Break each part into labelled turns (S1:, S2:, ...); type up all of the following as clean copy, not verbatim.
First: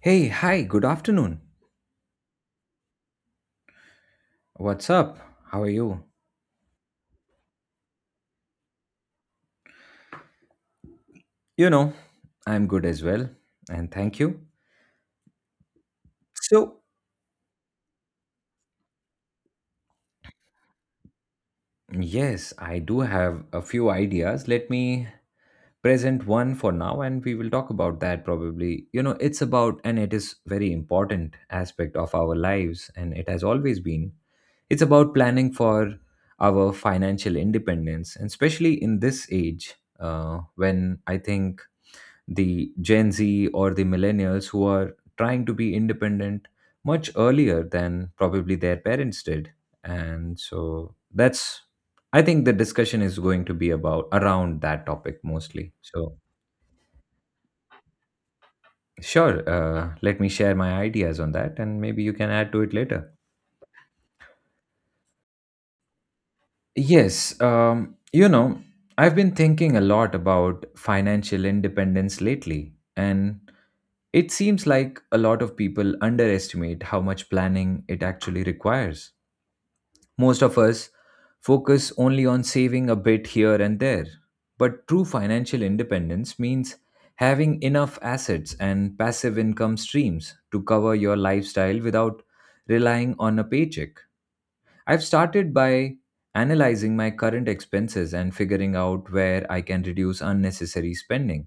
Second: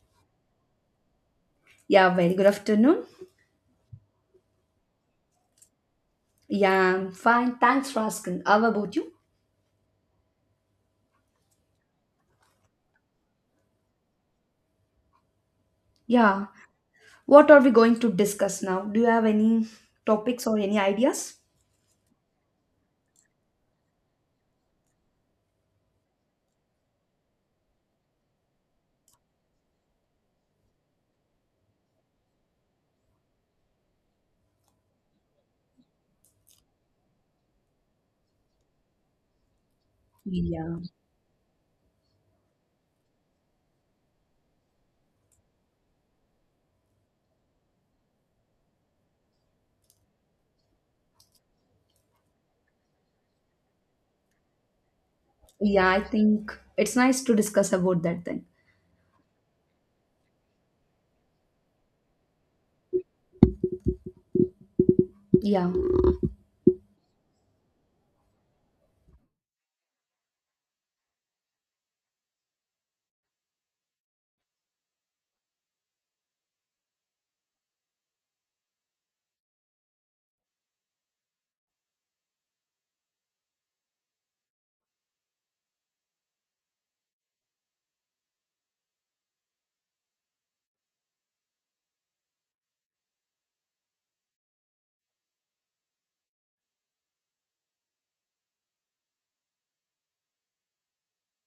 S1: Hey, hi, good afternoon.
S2: Yeah, very good afternoon.
S1: What's up? How are you?
S2: Yeah, I'm fine. Thanks for asking. How about you?
S1: You know, I'm good as well, and thank you.
S2: Yeah,
S1: So,
S2: what are we going to discuss now? Do you have any topics or any ideas?
S1: yes, I do have a few ideas. Let me present one for now and we will talk about that probably. It's about and it is very important aspect of our lives and it has always been. It's about planning for our financial independence, and especially in this age
S2: Yeah.
S1: when I think the Gen Z or the millennials who are trying to be independent much earlier than probably their parents did. And so that's, I think, the discussion is going to be about around that topic mostly.
S2: Yeah, I
S1: So,
S2: think it's nice to discuss about that then.
S1: sure, let me share my ideas on that and maybe you can add to it later.
S2: Yeah.
S1: Yes, I've been thinking a lot about financial independence lately, and it seems like a lot of people underestimate how much planning it actually requires. Most of us focus only on saving a bit here and there, but true financial independence means having enough assets and passive income streams to cover your lifestyle without relying on a paycheck. I've started by analyzing my current expenses and figuring out where I can reduce unnecessary spending.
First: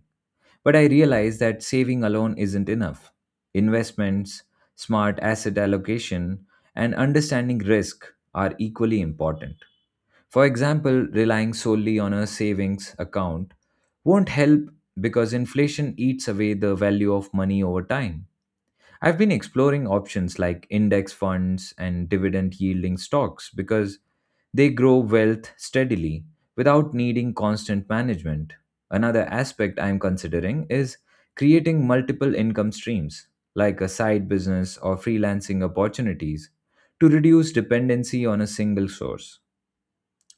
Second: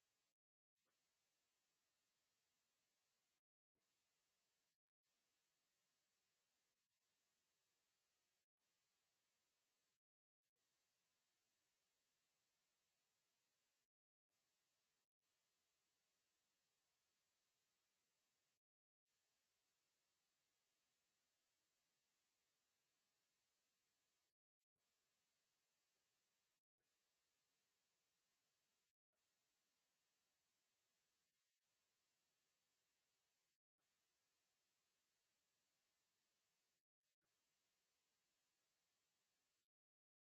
S1: But I realize that saving alone isn't enough. Investments, smart asset allocation, and understanding risk are equally important. For example, relying solely on a savings account won't help because inflation eats away the value of money over time. I've been exploring options like index funds and dividend yielding stocks because they grow wealth steadily without needing constant management. Another aspect I'm considering is creating multiple income streams, like a side business or freelancing opportunities, to reduce dependency on a single source.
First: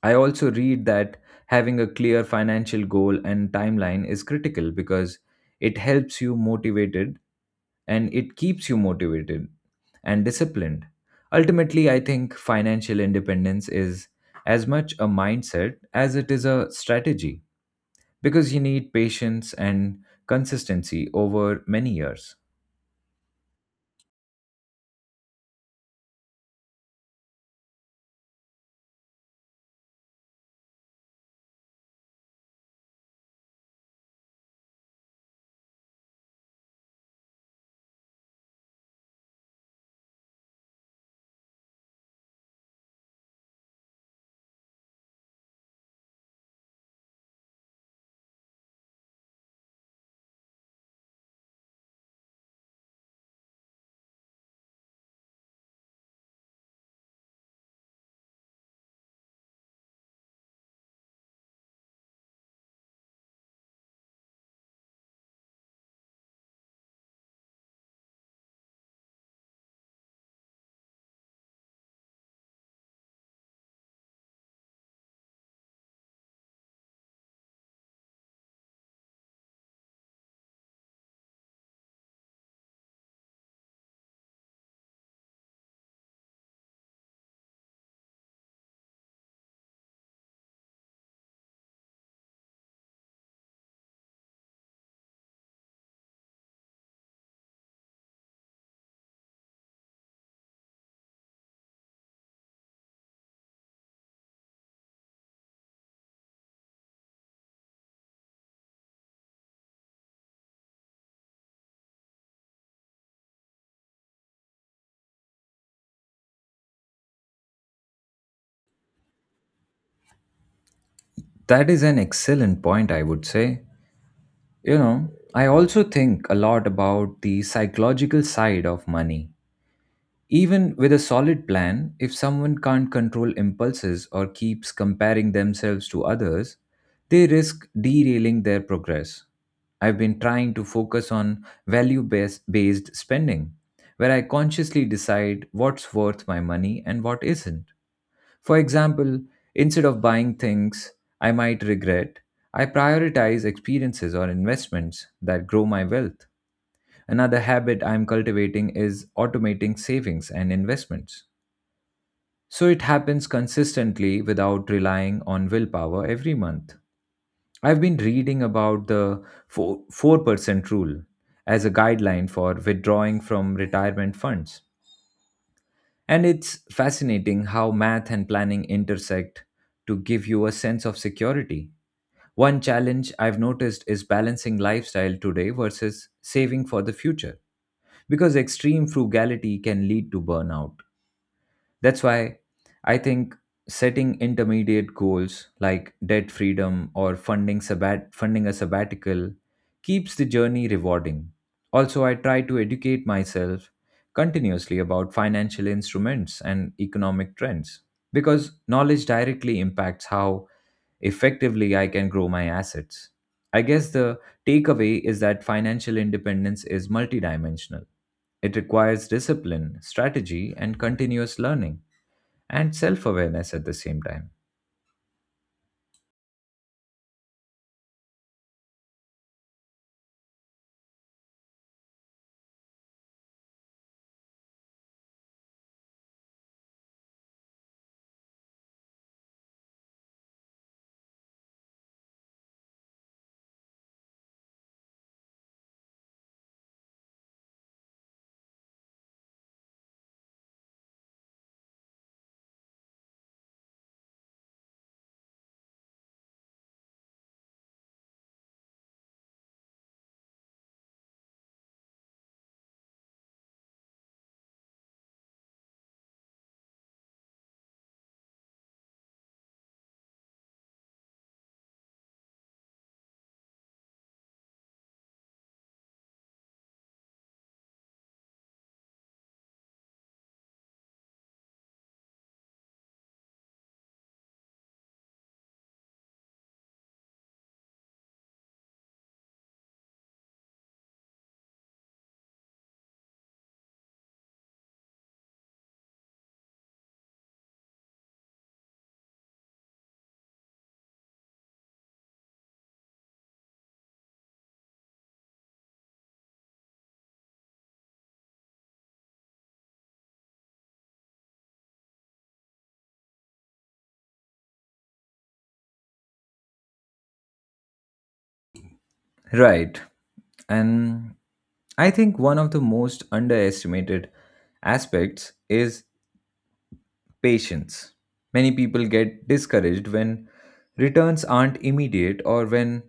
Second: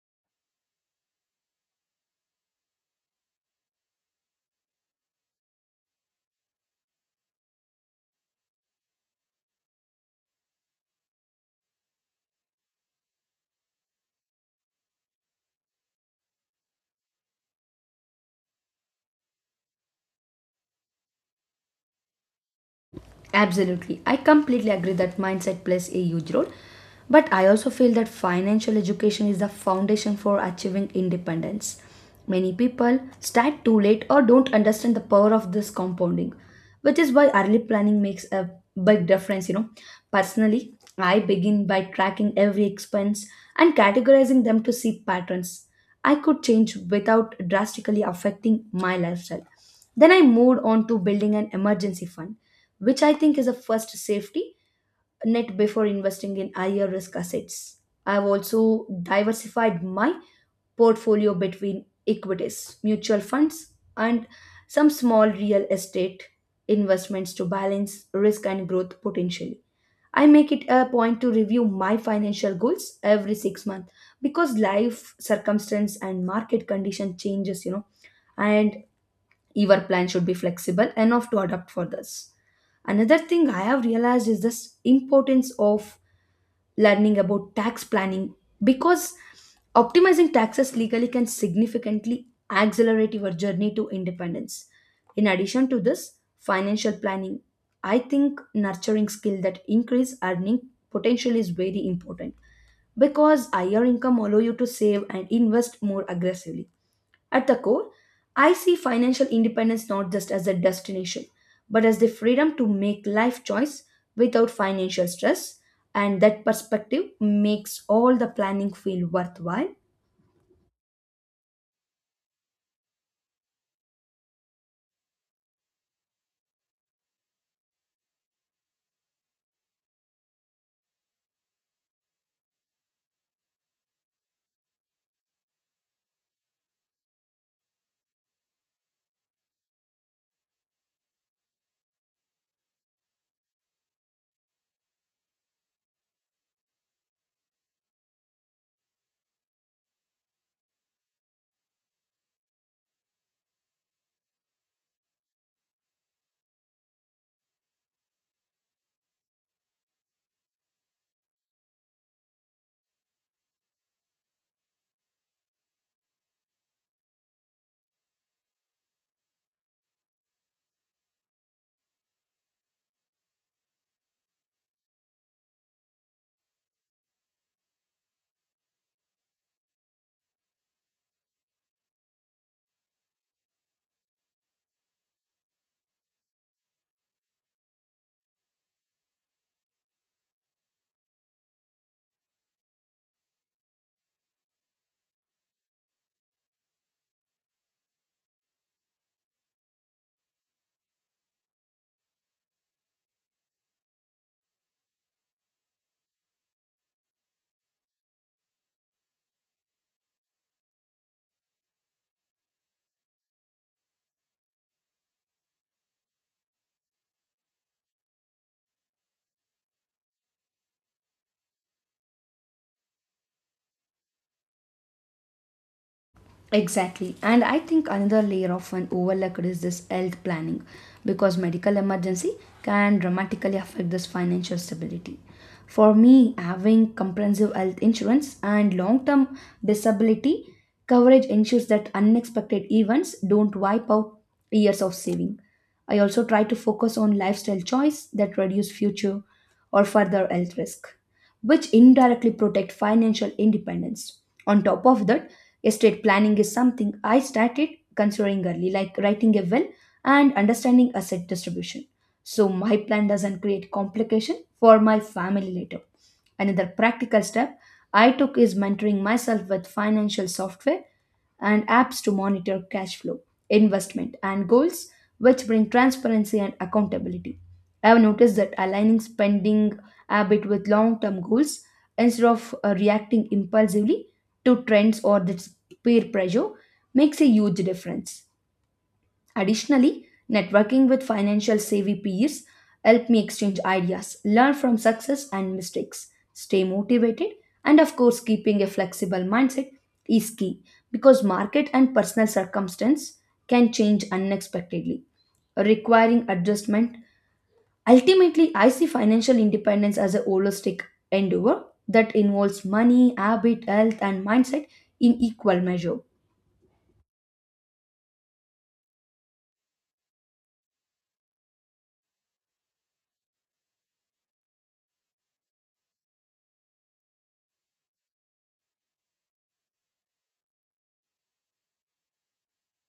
S1: I also read that having a clear financial goal and timeline is critical because it helps you motivated and it keeps you motivated and disciplined. Ultimately, I think financial independence is as much a mindset as it is a strategy because you need patience and consistency over many years.
S2: Absolutely. I completely agree that mindset plays a huge role. But I also feel that financial education is the foundation for achieving independence. Many people start too late or don't understand the power of this compounding, which is why early planning makes a big difference. Personally, I begin by tracking every expense and categorizing them to see patterns I could change without drastically affecting my lifestyle. Then I moved on to building an emergency fund which I think is a first safety net before investing in higher risk assets. I've also diversified my portfolio between equities, mutual funds, and some small real estate investments to balance risk and growth potentially. I make it a point to review my financial goals every 6 months because life circumstance and market condition changes, you know, and your plan should be flexible enough to adapt for this. Another thing I have realized is this importance of learning about tax planning because optimizing taxes legally can significantly accelerate your journey to independence. In addition to this, financial planning, I think nurturing skill that increase earning potential is very important because higher income allow you to save and invest more aggressively at the core, I see financial independence not just as a destination, but as the freedom to make life choice without financial stress, and that perspective makes all the planning feel worthwhile
S1: That is an excellent point, I would say. You know, I also think a lot about the psychological side of money. Even with a solid plan, if someone can't control impulses or keeps comparing themselves to others, they risk derailing their progress. I've been trying to focus on value based spending, where I consciously decide what's worth my money and what isn't. For example, instead of buying things I might regret, I prioritize experiences or investments that grow my wealth. Another habit I'm cultivating is automating savings and investments, so it happens consistently without relying on willpower every month. I've been reading about the 4, 4% rule as a guideline for withdrawing from retirement funds. And it's fascinating how math and planning intersect to give you a sense of security. One challenge I've noticed is balancing lifestyle today versus saving for the future, because extreme frugality can lead to burnout. That's why I think setting intermediate goals like debt freedom or funding a sabbatical keeps the journey rewarding. Also, I try to educate myself continuously about financial instruments and economic trends because knowledge directly impacts how effectively I can grow my assets. I guess the takeaway is that financial independence is multidimensional. It requires discipline, strategy, and continuous learning and self awareness at the same time.
S2: Exactly. And I think another layer often overlooked is this health planning because medical emergency can dramatically affect this financial stability. For me, having comprehensive health insurance and long-term disability coverage ensures that unexpected events don't wipe out years of saving. I also try to focus on lifestyle choice that reduce future or further health risk which indirectly protect financial independence. On top of that, estate planning is something I started considering early, like writing a will and understanding asset distribution. So my plan doesn't create complication for my family later. Another practical step I took is mentoring myself with financial software and apps to monitor cash flow, investment, and goals, which bring transparency and accountability. I have noticed that aligning spending habit with long term goals instead of reacting impulsively to trends or this peer pressure makes a huge difference. Additionally, networking with financial savvy peers help me exchange ideas, learn from success and mistakes, stay motivated, and of course, keeping a flexible mindset is key because market and personal circumstance can change unexpectedly, requiring adjustment. Ultimately, I see financial independence as a holistic endeavor that involves money, habit, health, and mindset in equal measure.
S1: Right. And I think one of the most underestimated aspects is patience. Many people get discouraged when returns aren't immediate or when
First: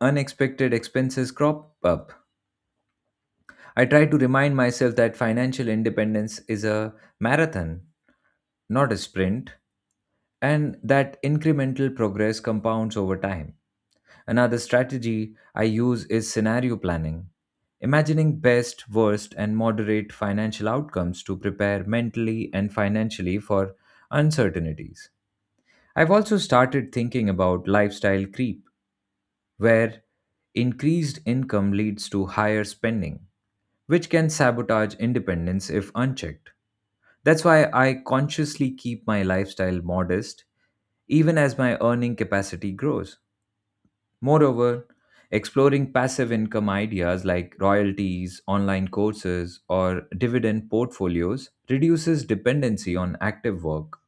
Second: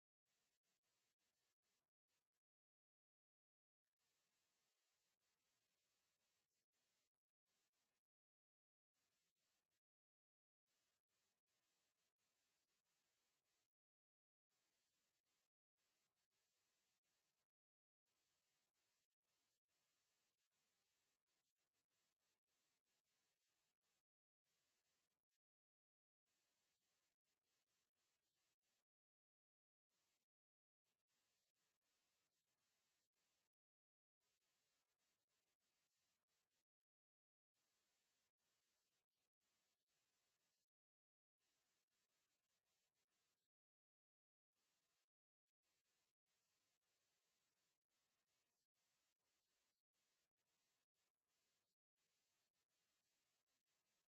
S1: unexpected expenses crop up. I try to remind myself that financial independence is a marathon, not a sprint, and that incremental progress compounds over time. Another strategy I use is scenario planning, imagining best, worst, and moderate financial outcomes to prepare mentally and financially for uncertainties. I've also started thinking about lifestyle creep, where increased income leads to higher spending, which can sabotage independence if unchecked. That's why I consciously keep my lifestyle modest even as my earning capacity grows. Moreover, exploring passive income ideas like royalties, online courses, or dividend portfolios reduces dependency on active work.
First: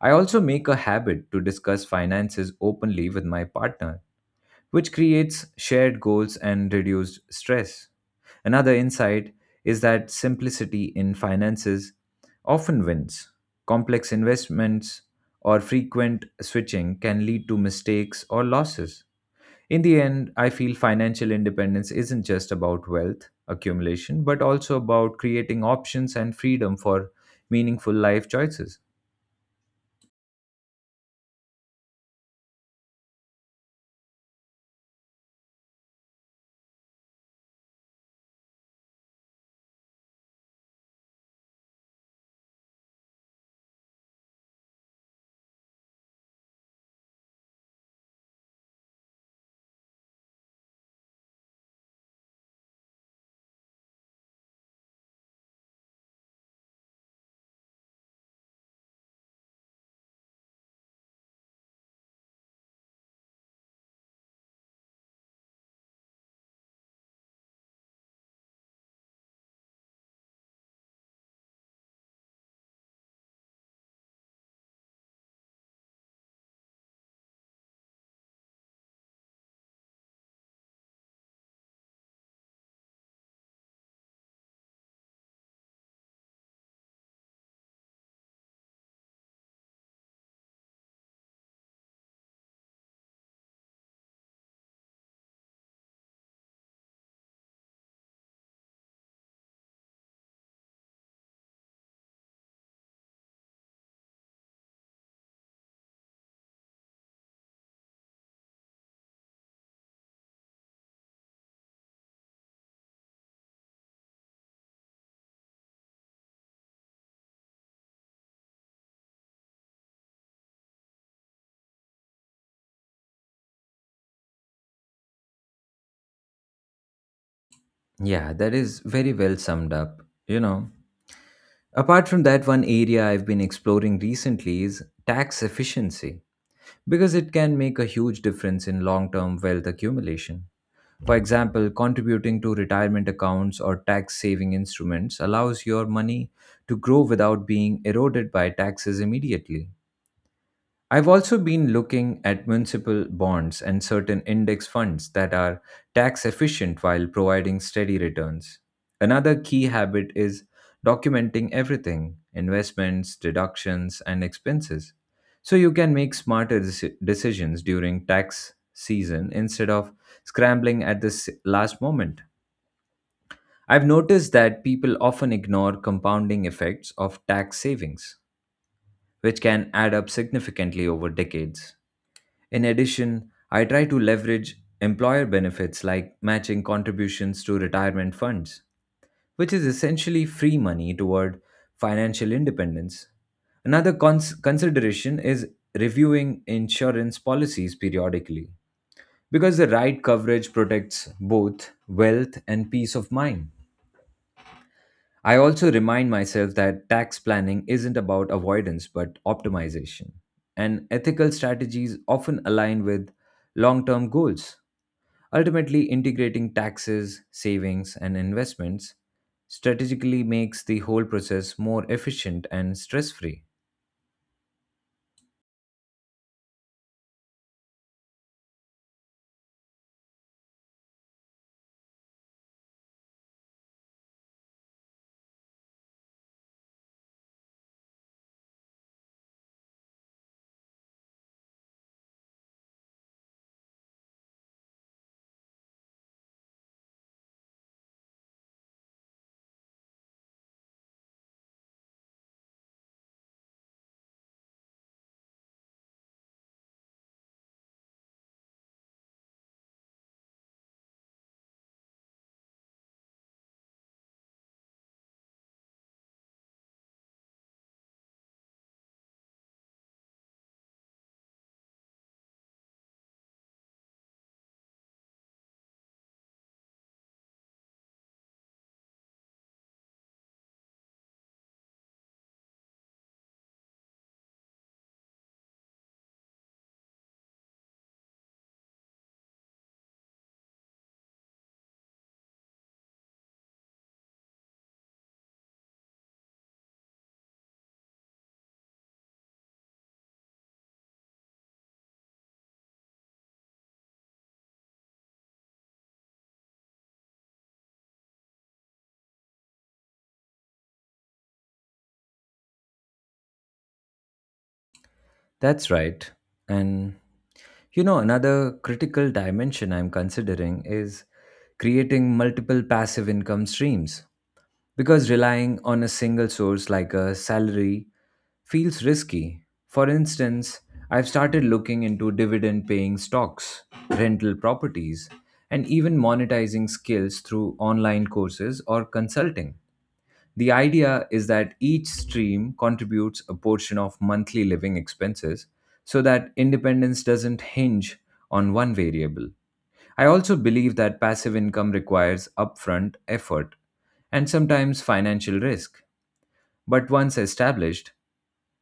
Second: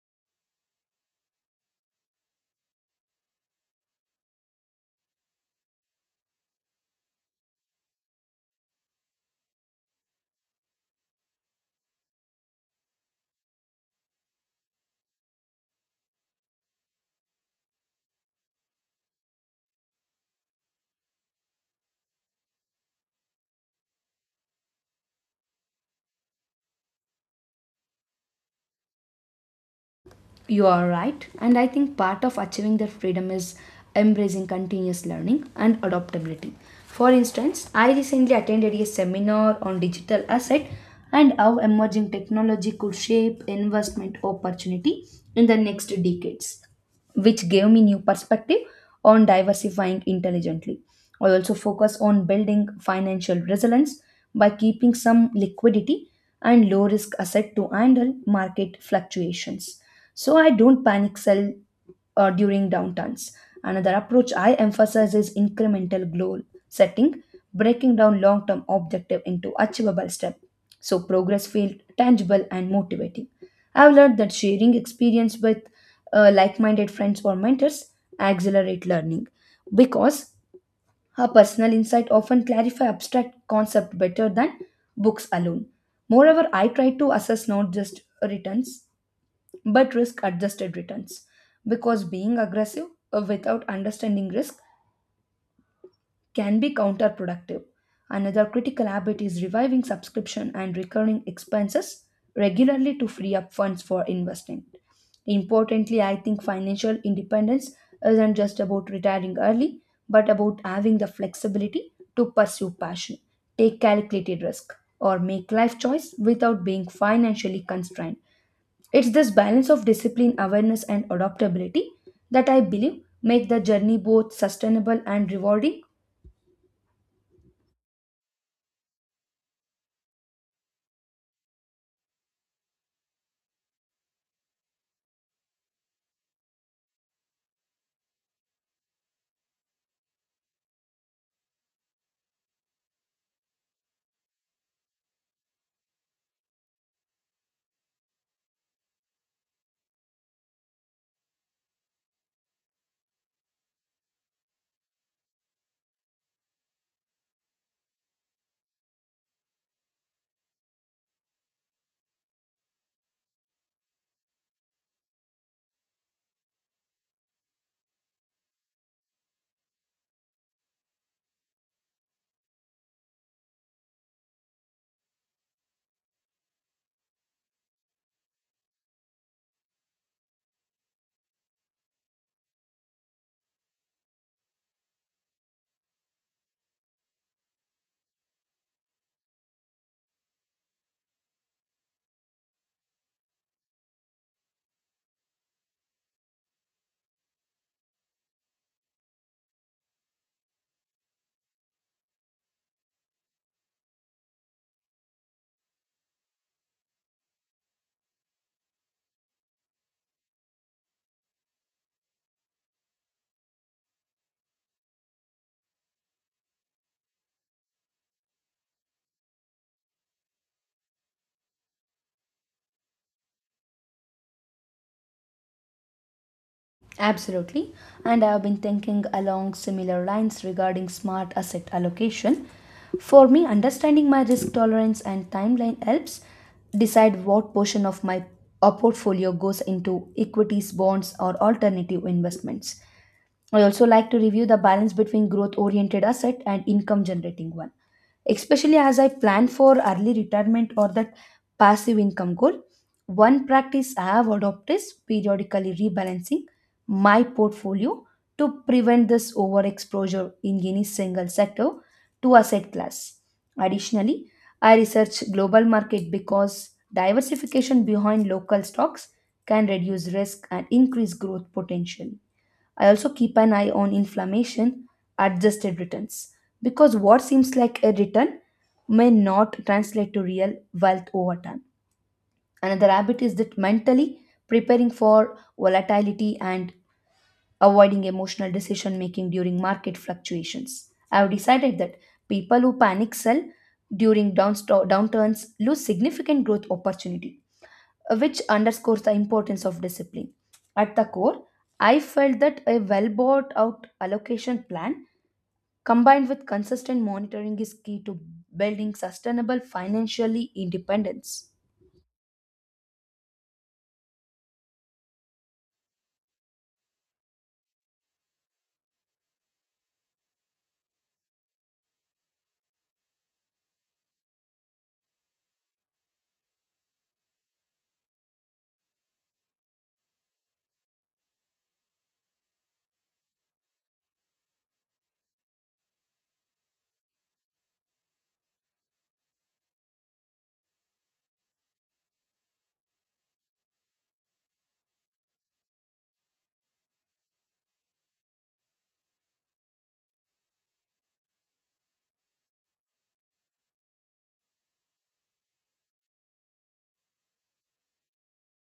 S1: I also make a habit to discuss finances openly with my partner, which creates shared goals and reduced stress. Another insight is that simplicity in finances often wins. Complex investments or frequent switching can lead to mistakes or losses. In the end, I feel financial independence isn't just about wealth accumulation, but also about creating options and freedom for meaningful life choices.
S2: You are right, and I think part of achieving that freedom is embracing continuous learning and adaptability. For instance, I recently attended a seminar on digital asset and how emerging technology could shape investment opportunity in the next decades, which gave me new perspective on diversifying intelligently. I also focus on building financial resilience by keeping some liquidity and low risk asset to handle market fluctuations. So I don't panic sell during downturns. Another approach I emphasize is incremental goal setting, breaking down long term objective into achievable steps so progress feels tangible and motivating. I've learned that sharing experience with like minded friends or mentors accelerate learning because her personal insight often clarify abstract concept better than books alone. Moreover, I try to assess not just returns but risk adjusted returns because being aggressive without understanding risk can be counterproductive. Another critical habit is reviving subscription and recurring expenses regularly to free up funds for investing. Importantly, I think financial independence isn't just about retiring early, but about having the flexibility to pursue passion, take calculated risk, or make life choice without being financially constrained. It's this balance of discipline, awareness, and adaptability that I believe make the journey both sustainable and rewarding.
S1: Yeah, that is very well summed up. You know, apart from that, one area I've been exploring recently is tax efficiency because it can make a huge difference in long term wealth accumulation. For example, contributing to retirement accounts or tax saving instruments allows your money to grow without being eroded by taxes immediately. I've also been looking at municipal bonds and certain index funds that are tax efficient while providing steady returns. Another key habit is documenting everything: investments, deductions, and expenses, so you can make smarter decisions during tax season instead of scrambling at the last moment. I've noticed that people often ignore compounding effects of tax savings, which can add up significantly over decades. In addition, I try to leverage employer benefits like matching contributions to retirement funds, which is essentially free money toward financial independence. Another consideration is reviewing insurance policies periodically because the right coverage protects both wealth and peace of mind. I also remind myself that tax planning isn't about avoidance but optimization, and ethical strategies often align with long term goals. Ultimately, integrating taxes, savings, and investments strategically makes the whole process more efficient and stress free.
S2: Absolutely. And I've been thinking along similar lines regarding smart asset allocation. For me, understanding my risk tolerance and timeline helps decide what portion of my portfolio goes into equities, bonds, or alternative investments. I also like to review the balance between growth oriented asset and income generating one especially as I plan for early retirement or that passive income goal. One practice I have adopted is periodically rebalancing my portfolio to prevent this overexposure in any single sector to asset class. Additionally, I research global market because diversification behind local stocks can reduce risk and increase growth potential. I also keep an eye on inflammation adjusted returns because what seems like a return may not translate to real wealth over time. Another habit is that mentally preparing for volatility and avoiding emotional decision making during market fluctuations. I have decided that people who panic sell during downturns lose significant growth opportunity which underscores the importance of discipline. At the core, I felt that a well bought out allocation plan combined with consistent monitoring is key to building sustainable financially independence.
S1: That's right. And another critical dimension I'm considering is creating multiple passive income streams, because relying on a single source like a salary feels risky. For instance, I've started looking into dividend paying stocks, rental properties, and even monetizing skills through online courses or consulting. The idea is that each stream contributes a portion of monthly living expenses so that independence doesn't hinge on one variable. I also believe that passive income requires upfront effort and sometimes financial risk, but once established,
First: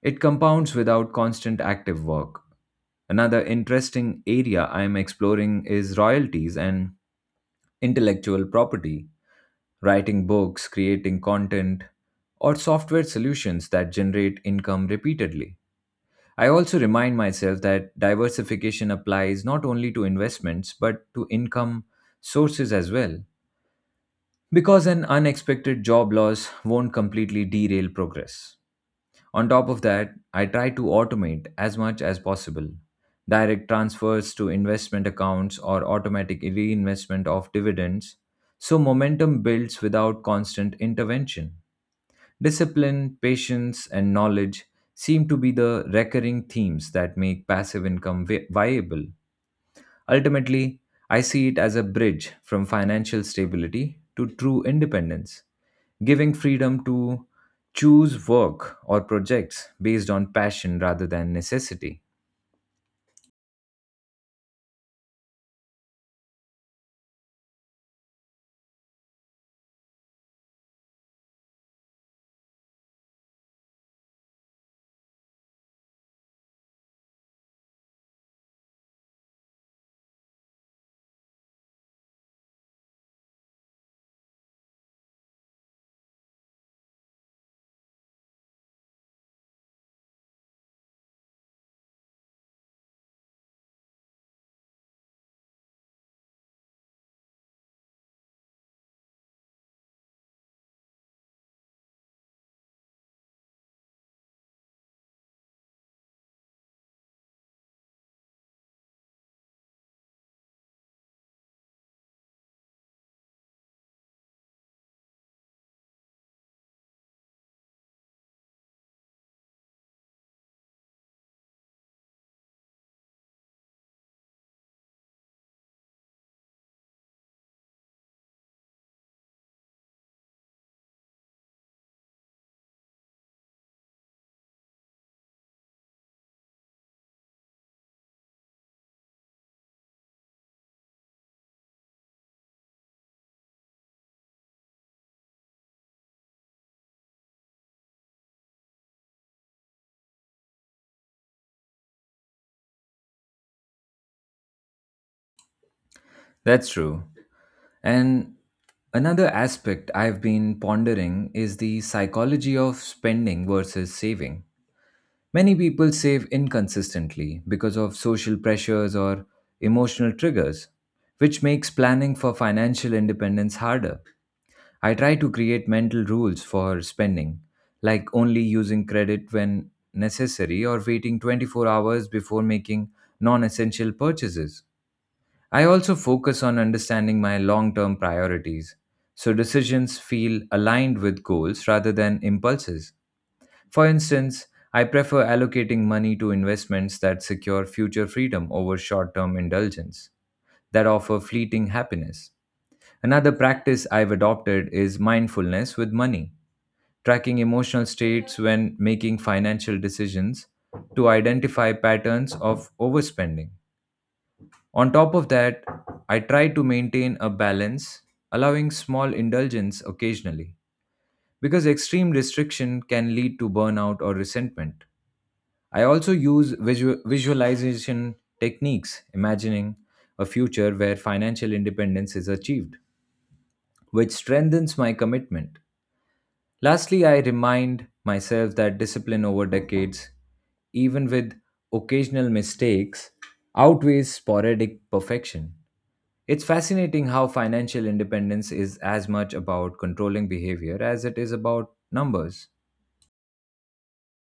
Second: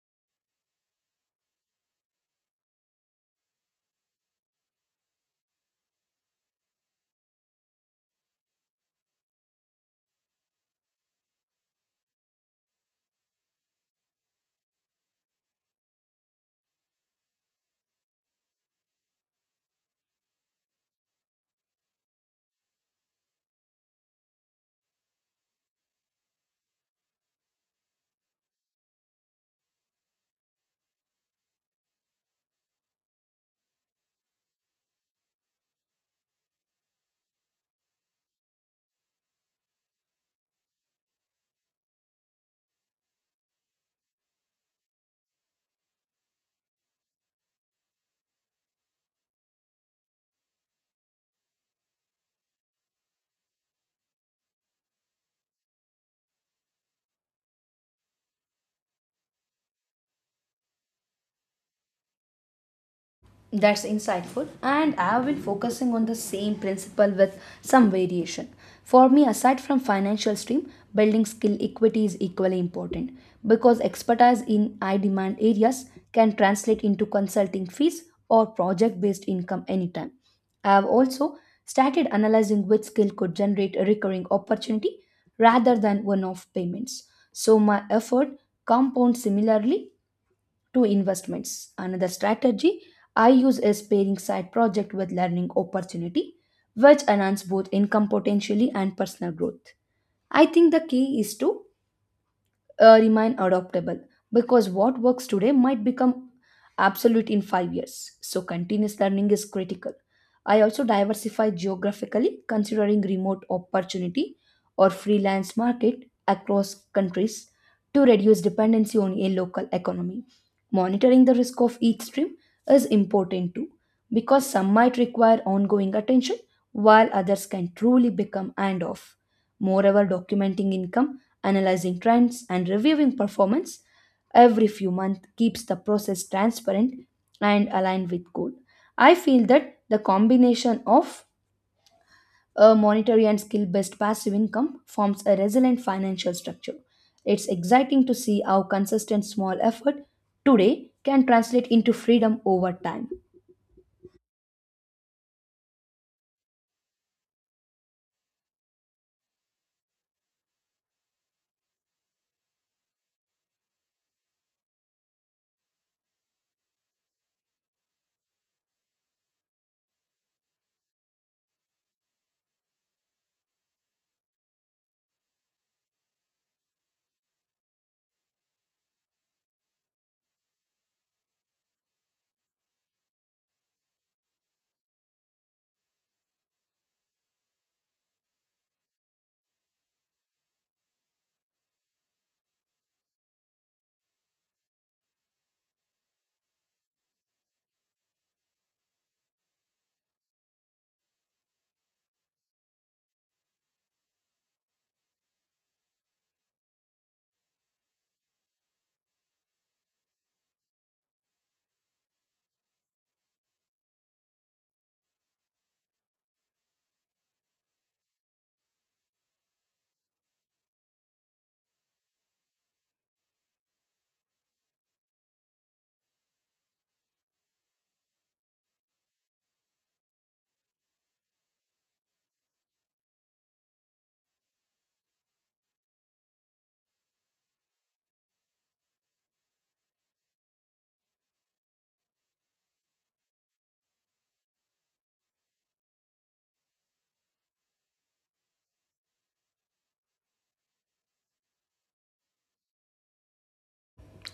S1: it compounds without constant active work. Another interesting area I am exploring is royalties and intellectual property, writing books, creating content, or software solutions that generate income repeatedly. I also remind myself that diversification applies not only to investments but to income sources as well, because an unexpected job loss won't completely derail progress. On top of that, I try to automate as much as possible: direct transfers to investment accounts or automatic reinvestment of dividends, so momentum builds without constant intervention. Discipline, patience, and knowledge seem to be the recurring themes that make passive income viable. Ultimately, I see it as a bridge from financial stability to true independence, giving freedom to choose work or projects based on passion rather than necessity.
S2: That's insightful, and I've been focusing on the same principle with some variation. For me, aside from financial stream, building skill equity is equally important because expertise in high demand areas can translate into consulting fees or project based income anytime. I've also started analyzing which skill could generate a recurring opportunity rather than one off payments. So, my effort compounds similarly to investments. Another strategy I use is pairing side project with learning opportunity, which enhance both income potentially and personal growth. I think the key is to remain adaptable because what works today might become absolute in 5 years. So, continuous learning is critical. I also diversify geographically, considering remote opportunity or freelance market across countries to reduce dependency on a local economy. Monitoring the risk of each stream is important too, because some might require ongoing attention while others can truly become and off. Moreover, documenting income analyzing trends, and reviewing performance every few months keeps the process transparent and aligned with goal. I feel that the combination of a monetary and skill based passive income forms a resilient financial structure. It's exciting to see how consistent small effort today can translate into freedom over time.
S1: That's true. And another aspect I've been pondering is the psychology of spending versus saving. Many people save inconsistently because of social pressures or emotional triggers, which makes planning for financial independence harder. I try to create mental rules for spending, like only using credit when necessary or waiting 24 hours before making non essential purchases. I also focus on understanding my long term priorities, so decisions feel aligned with goals rather than impulses. For instance, I prefer allocating money to investments that secure future freedom over short term indulgence that offer fleeting happiness. Another practice I've adopted is mindfulness with money, tracking emotional states when making financial decisions to identify patterns of overspending. On top of that, I try to maintain a balance, allowing small indulgence occasionally, because extreme restriction can lead to burnout or resentment. I also use visualization techniques, imagining a future where financial independence is achieved, which strengthens my commitment. Lastly, I remind myself that discipline over decades, even with occasional mistakes, outweighs sporadic perfection. It's fascinating how financial independence is as much about controlling behavior as it is about numbers.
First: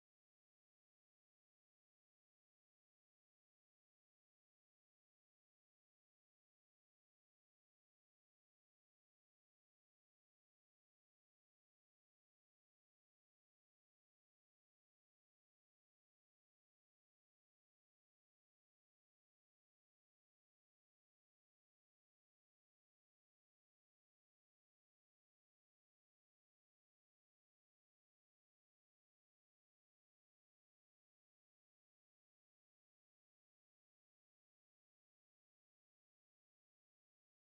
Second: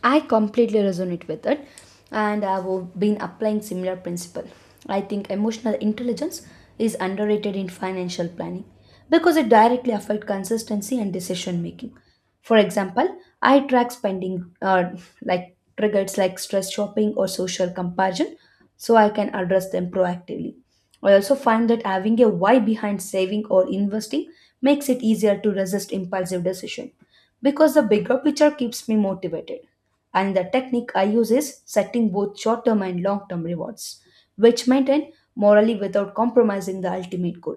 S2: I completely resonate with it, and I've been applying similar principle. I think emotional intelligence is underrated in financial planning because it directly affects consistency and decision making. For example, I track spending like triggers like stress shopping or social comparison, so I can address them proactively. I also find that having a why behind saving or investing makes it easier to resist impulsive decision because the bigger picture keeps me motivated. And the technique I use is setting both short term and long term rewards, which maintain morally without compromising the ultimate goal.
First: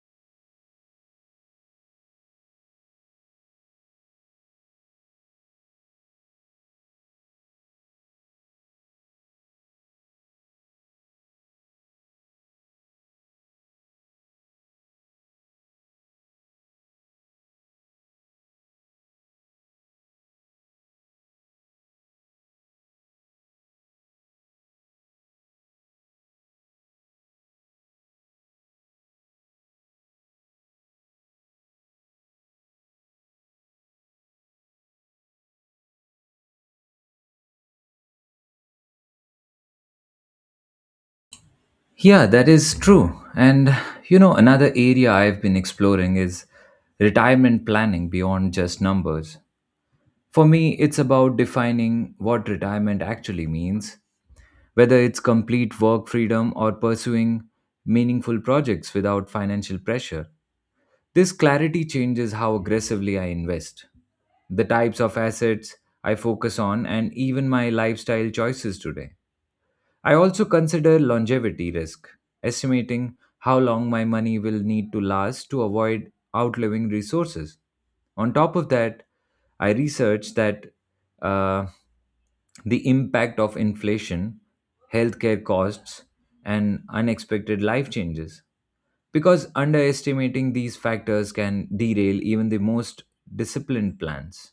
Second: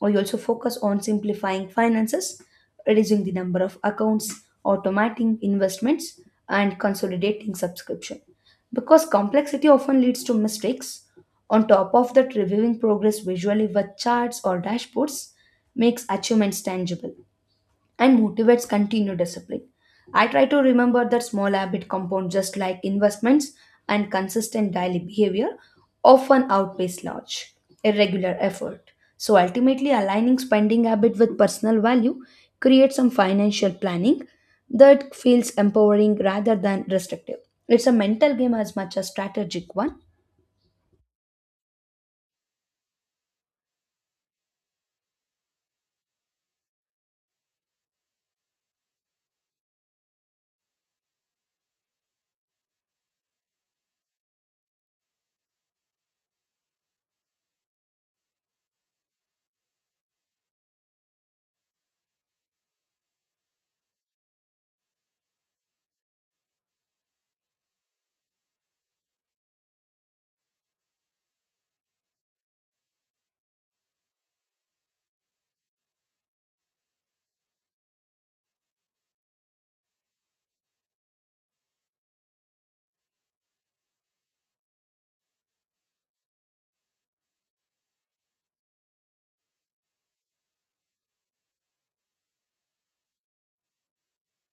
S2: We also focus on simplifying finances, reducing the number of accounts, automating investments, and consolidating subscription. Because complexity often leads to mistakes, on top of that, reviewing progress visually with charts or dashboards makes achievements tangible and motivates continued discipline. I try to remember that small habit compound just like investments and consistent daily behavior often outpace large, irregular effort. So ultimately, aligning spending habit with personal value creates some financial planning that feels empowering rather than restrictive. It's a mental game as much as strategic one.
S1: Yeah, that is true. And another area I've been exploring is retirement planning beyond just numbers. For me, it's about defining what retirement actually means. Whether it's complete work freedom or pursuing meaningful projects without financial pressure, this clarity changes how aggressively I invest, the types of assets I focus on, and even my lifestyle choices today. I also consider longevity risk, estimating how long my money will need to last to avoid outliving resources. On top of that, I researched that uh, the impact of inflation, healthcare costs, and unexpected life changes, because underestimating these factors can derail even the most disciplined plans.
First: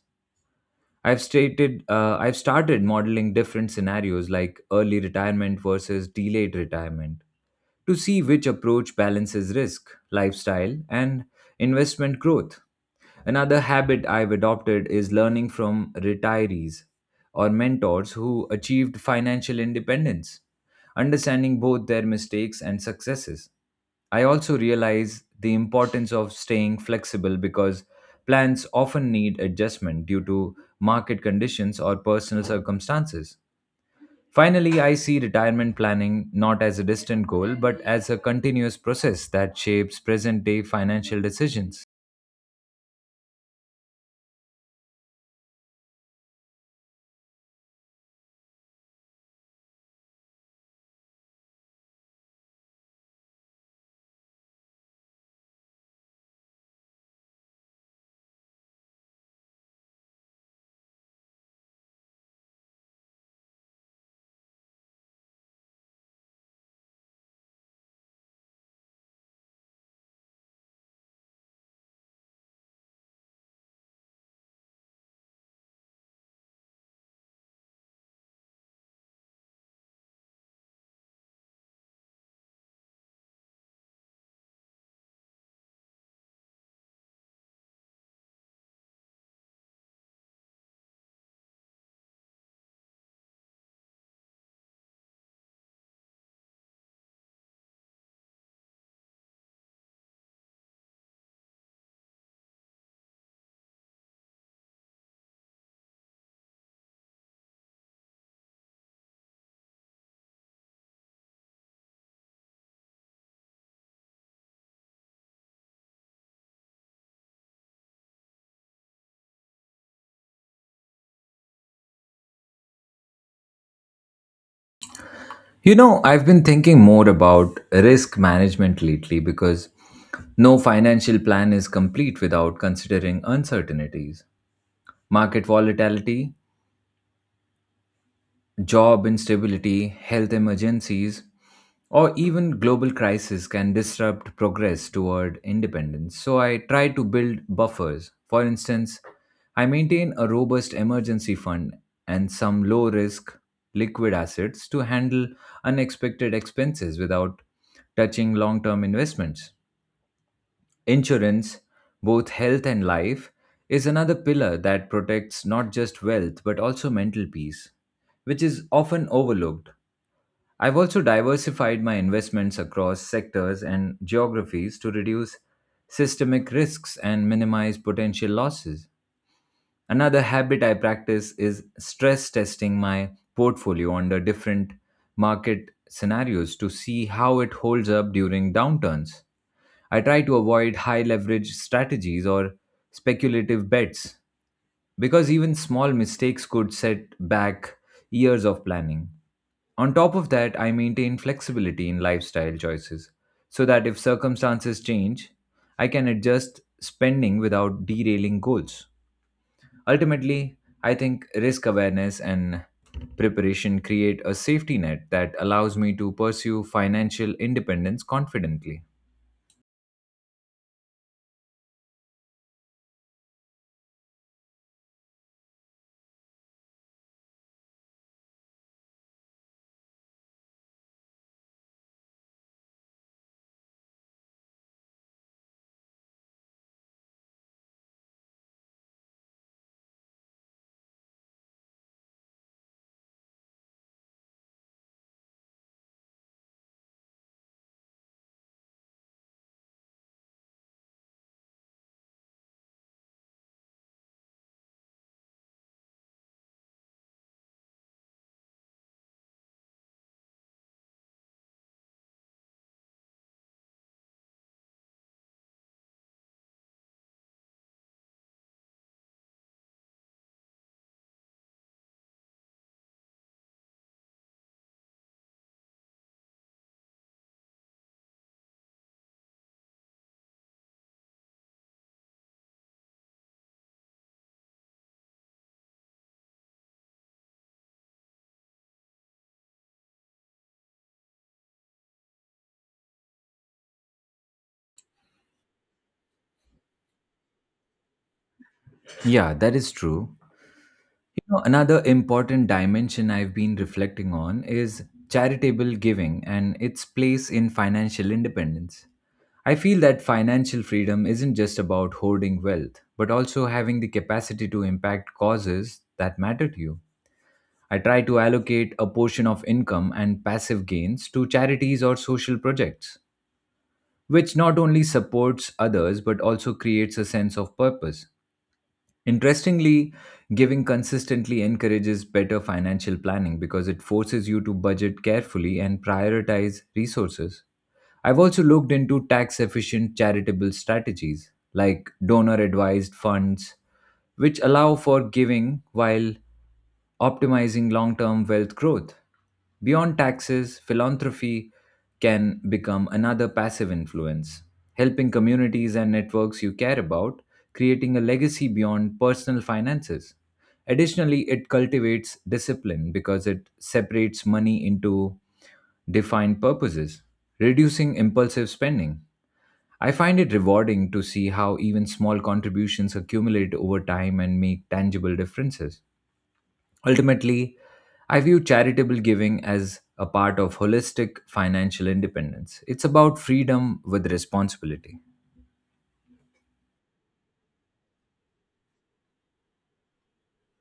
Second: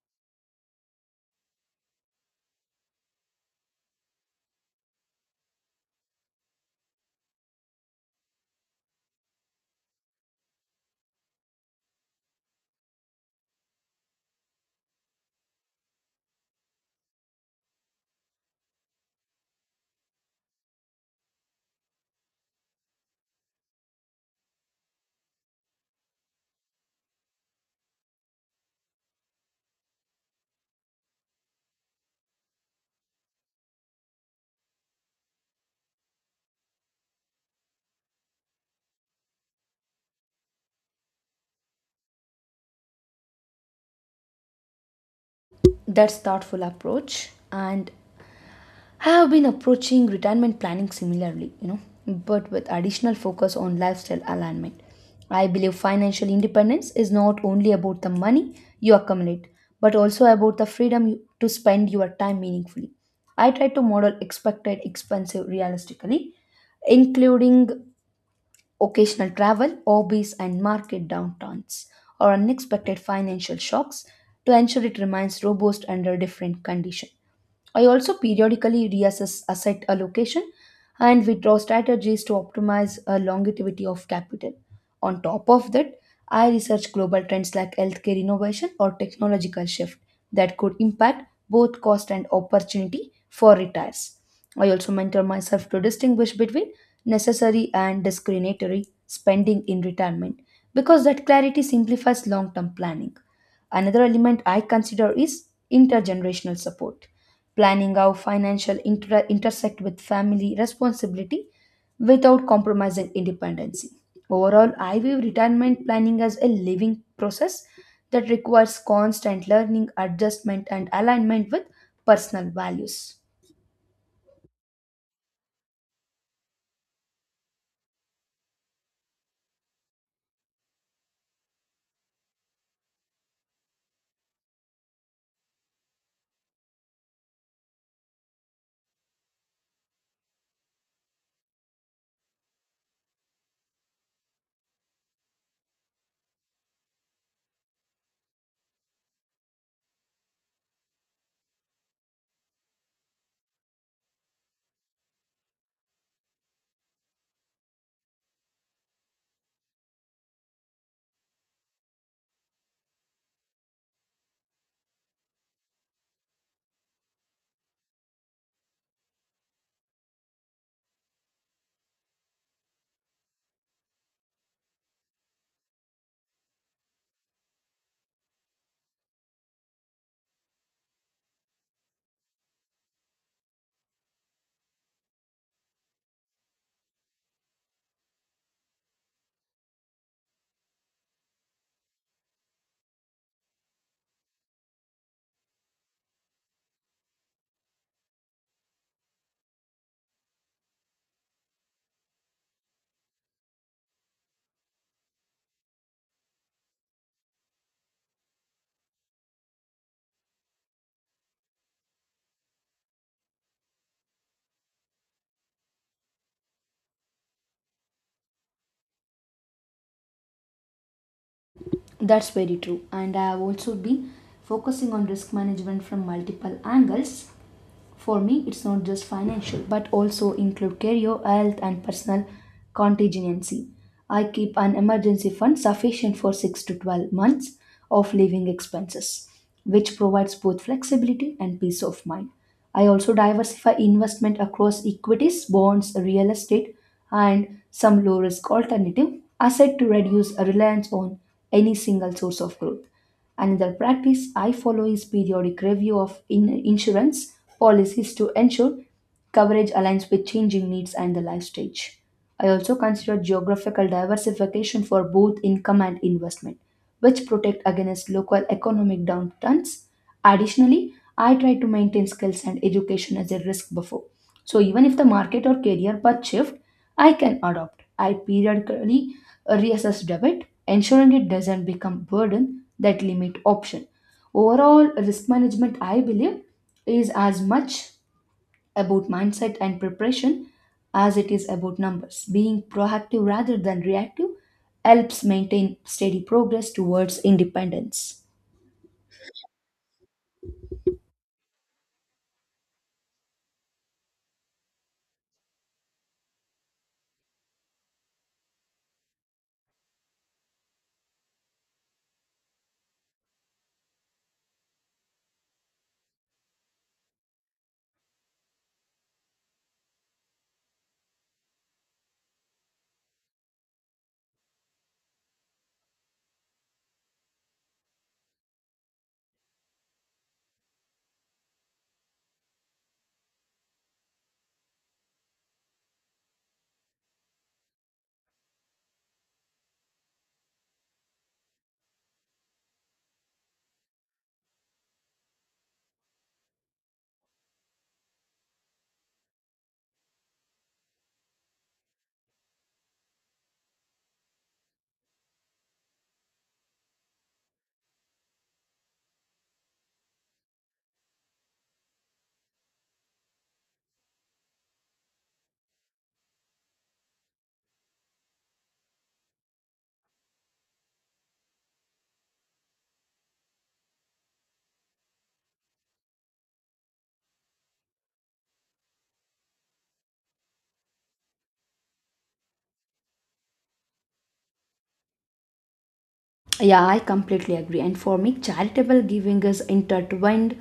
S1: I've started modeling different scenarios like early retirement versus delayed retirement to see which approach balances risk, lifestyle, and investment growth. Another habit I've adopted is learning from retirees or mentors who achieved financial independence, understanding both their mistakes and successes. I also realize the importance of staying flexible because plans often need adjustment due to market conditions or personal circumstances. Finally, I see retirement planning not as a distant goal but as a continuous process that shapes present day financial decisions.
S2: That's thoughtful approach and I have been approaching retirement planning similarly, you know, but with additional focus on lifestyle alignment. I believe financial independence is not only about the money you accumulate, but also about the freedom you, to spend your time meaningfully. I try to model expected expenses realistically, including Occasional travel, hobbies, and market downturns, or unexpected financial shocks to ensure it remains robust under different conditions. I also periodically reassess asset allocation and withdraw strategies to optimize a longevity of capital. On top of that, I research global trends like healthcare innovation or technological shift that could impact both cost and opportunity for retirees. I also mentor myself to distinguish between necessary and discriminatory spending in retirement because that clarity simplifies long term planning. Another element I consider is intergenerational support, planning how financial inter- intersect with family responsibility without compromising independence. Overall, I view retirement planning as a living process that requires constant learning, adjustment, and alignment with personal values.
S1: I've been thinking more about risk management lately because no financial plan is complete without considering uncertainties. Market volatility, job instability, health emergencies, or even global crisis can disrupt progress toward independence. So I try to build buffers. For instance, I maintain a robust emergency fund and some low risk liquid assets to handle unexpected expenses without touching long term investments. Insurance, both health and life, is another pillar that protects not just wealth but also mental peace, which is often overlooked. I've also diversified my investments across sectors and geographies to reduce systemic risks and minimize potential losses. Another habit I practice is stress testing my portfolio under different market scenarios to see how it holds up during downturns. I try to avoid high leverage strategies or speculative bets because even small mistakes could set back years of planning. On top of that, I maintain flexibility in lifestyle choices so that if circumstances change, I can adjust spending without derailing goals. Ultimately, I think risk awareness and preparation create a safety net that allows me to pursue financial independence confidently.
S2: That's very true. And I have also been focusing on risk management from multiple angles. For me, it's not just financial, but also include career, health, and personal contingency. I keep an emergency fund sufficient for 6 to 12 months of living expenses, which provides both flexibility and peace of mind. I also diversify investment across equities, bonds, real estate, and some low risk alternative asset to reduce reliance on any single source of growth. Another practice I follow is periodic review of insurance policies to ensure coverage aligns with changing needs and the life stage. I also consider geographical diversification for both income and investment, which protect against local economic downturns. Additionally, I try to maintain skills and education as a risk buffer. So even if the market or career path shift, I can adopt. I periodically reassess debt ensuring it doesn't become burden that limit option. Overall, risk management, I believe, is as much about mindset and preparation as it is about numbers. Being proactive rather than reactive helps maintain steady progress towards independence.
S1: Yeah, that is true. Another important dimension I've been reflecting on is charitable giving and its place in financial independence. I feel that financial freedom isn't just about hoarding wealth, but also having the capacity to impact causes that matter to you. I try to allocate a portion of income and passive gains to charities or social projects, which not only supports others but also creates a sense of purpose. Interestingly, giving consistently encourages better financial planning because it forces you to budget carefully and prioritize resources. I've also looked into tax efficient charitable strategies like donor advised funds, which allow for giving while optimizing long term wealth growth. Beyond taxes, philanthropy can become another passive influence, helping communities and networks you care about, creating a legacy beyond personal finances. Additionally, it cultivates discipline because it separates money into defined purposes, reducing impulsive spending. I find it rewarding to see how even small contributions accumulate over time and make tangible differences. Ultimately, I view charitable giving as a part of holistic financial independence. It's about freedom with responsibility.
S2: Yeah, I completely agree. And for me, charitable giving is intertwined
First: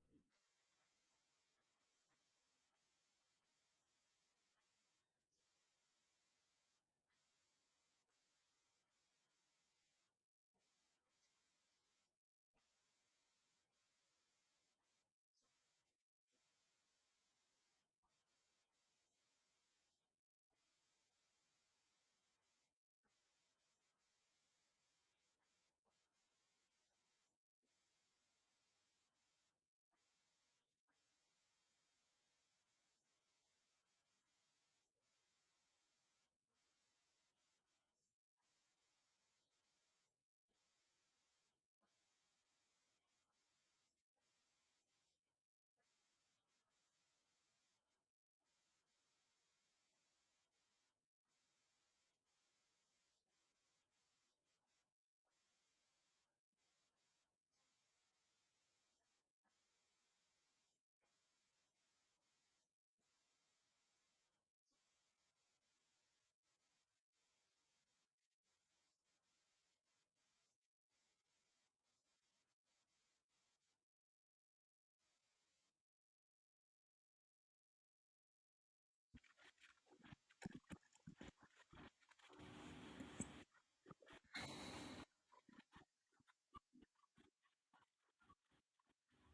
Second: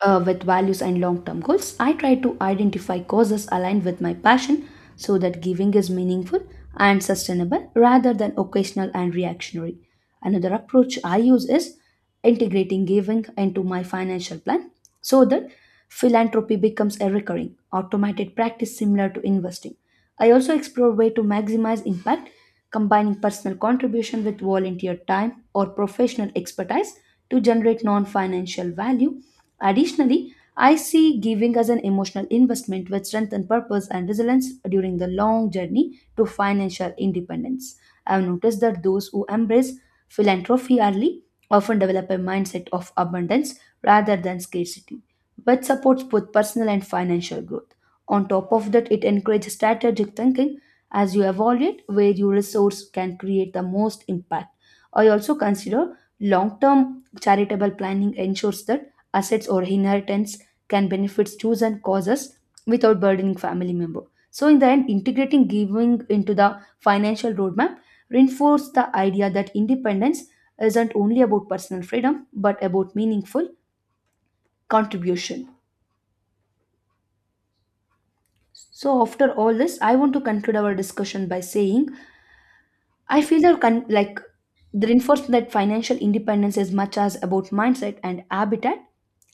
S2: with values and long term goals. I try to identify causes aligned with my passion so that giving is meaningful and sustainable rather than occasional and reactionary. Another approach I use is integrating giving into my financial plan so that philanthropy becomes a recurring, automated practice similar to investing. I also explore ways to maximize impact combining personal contribution with volunteer time or professional expertise to generate non financial value. Additionally, I see giving as an emotional investment with strength and purpose and resilience during the long journey to financial independence. I've noticed that those who embrace philanthropy early often develop a mindset of abundance rather than scarcity, which supports both personal and financial growth. On top of that, it encourages strategic thinking as you evaluate where your resource can create the most impact. I also consider long term charitable planning ensures that assets or inheritance can benefit chosen causes without burdening family member. So in the end, integrating giving into the financial roadmap reinforced the idea that independence isn't only about personal freedom but about meaningful contribution. So after all this, I want to conclude our discussion by saying I feel that like the reinforcement that financial independence is much as about mindset and habitat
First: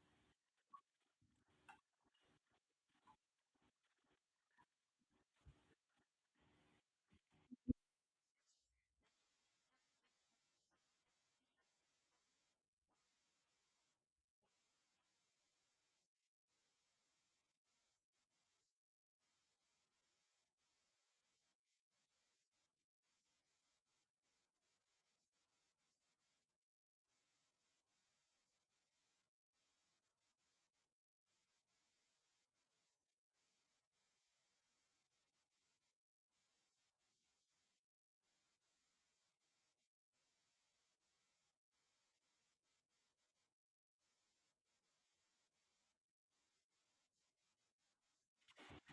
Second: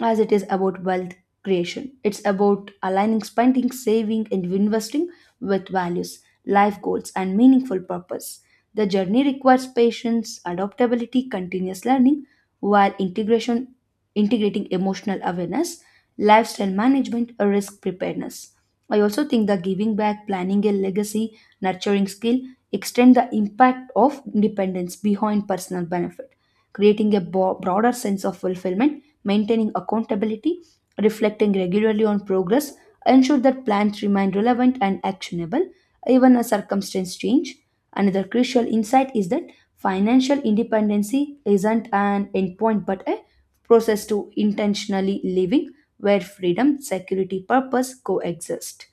S2: as it is about wealth creation. It's about aligning spending, saving, and investing with values, life goals, and meaningful purpose. The journey requires patience, adaptability, continuous learning, while integration integrating emotional awareness, lifestyle management, or risk preparedness. I also think that giving back, planning a legacy, nurturing skill, extend the impact of dependence behind personal benefit, creating a broader sense of fulfillment, maintaining accountability, reflecting regularly on progress, ensure that plans remain relevant and actionable even as circumstances change. Another crucial insight is that financial independency isn't an endpoint but a process to intentionally living where freedom, security, purpose coexist.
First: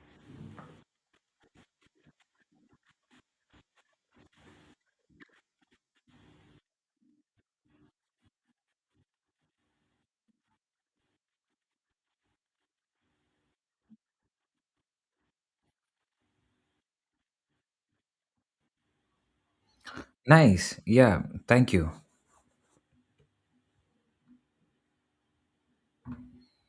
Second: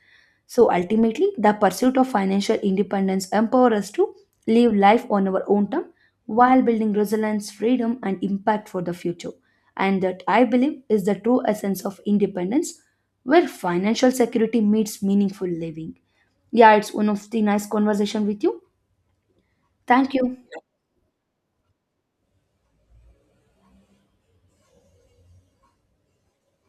S2: So ultimately, the pursuit of financial independence empowers us to live life on our own terms while building resilience, freedom, and impact for the future. And that I believe is the true essence of independence, where financial security meets meaningful living. Yeah, it's one of the nice conversation with you. Thank you.
S1: Nice. Yeah. Thank you.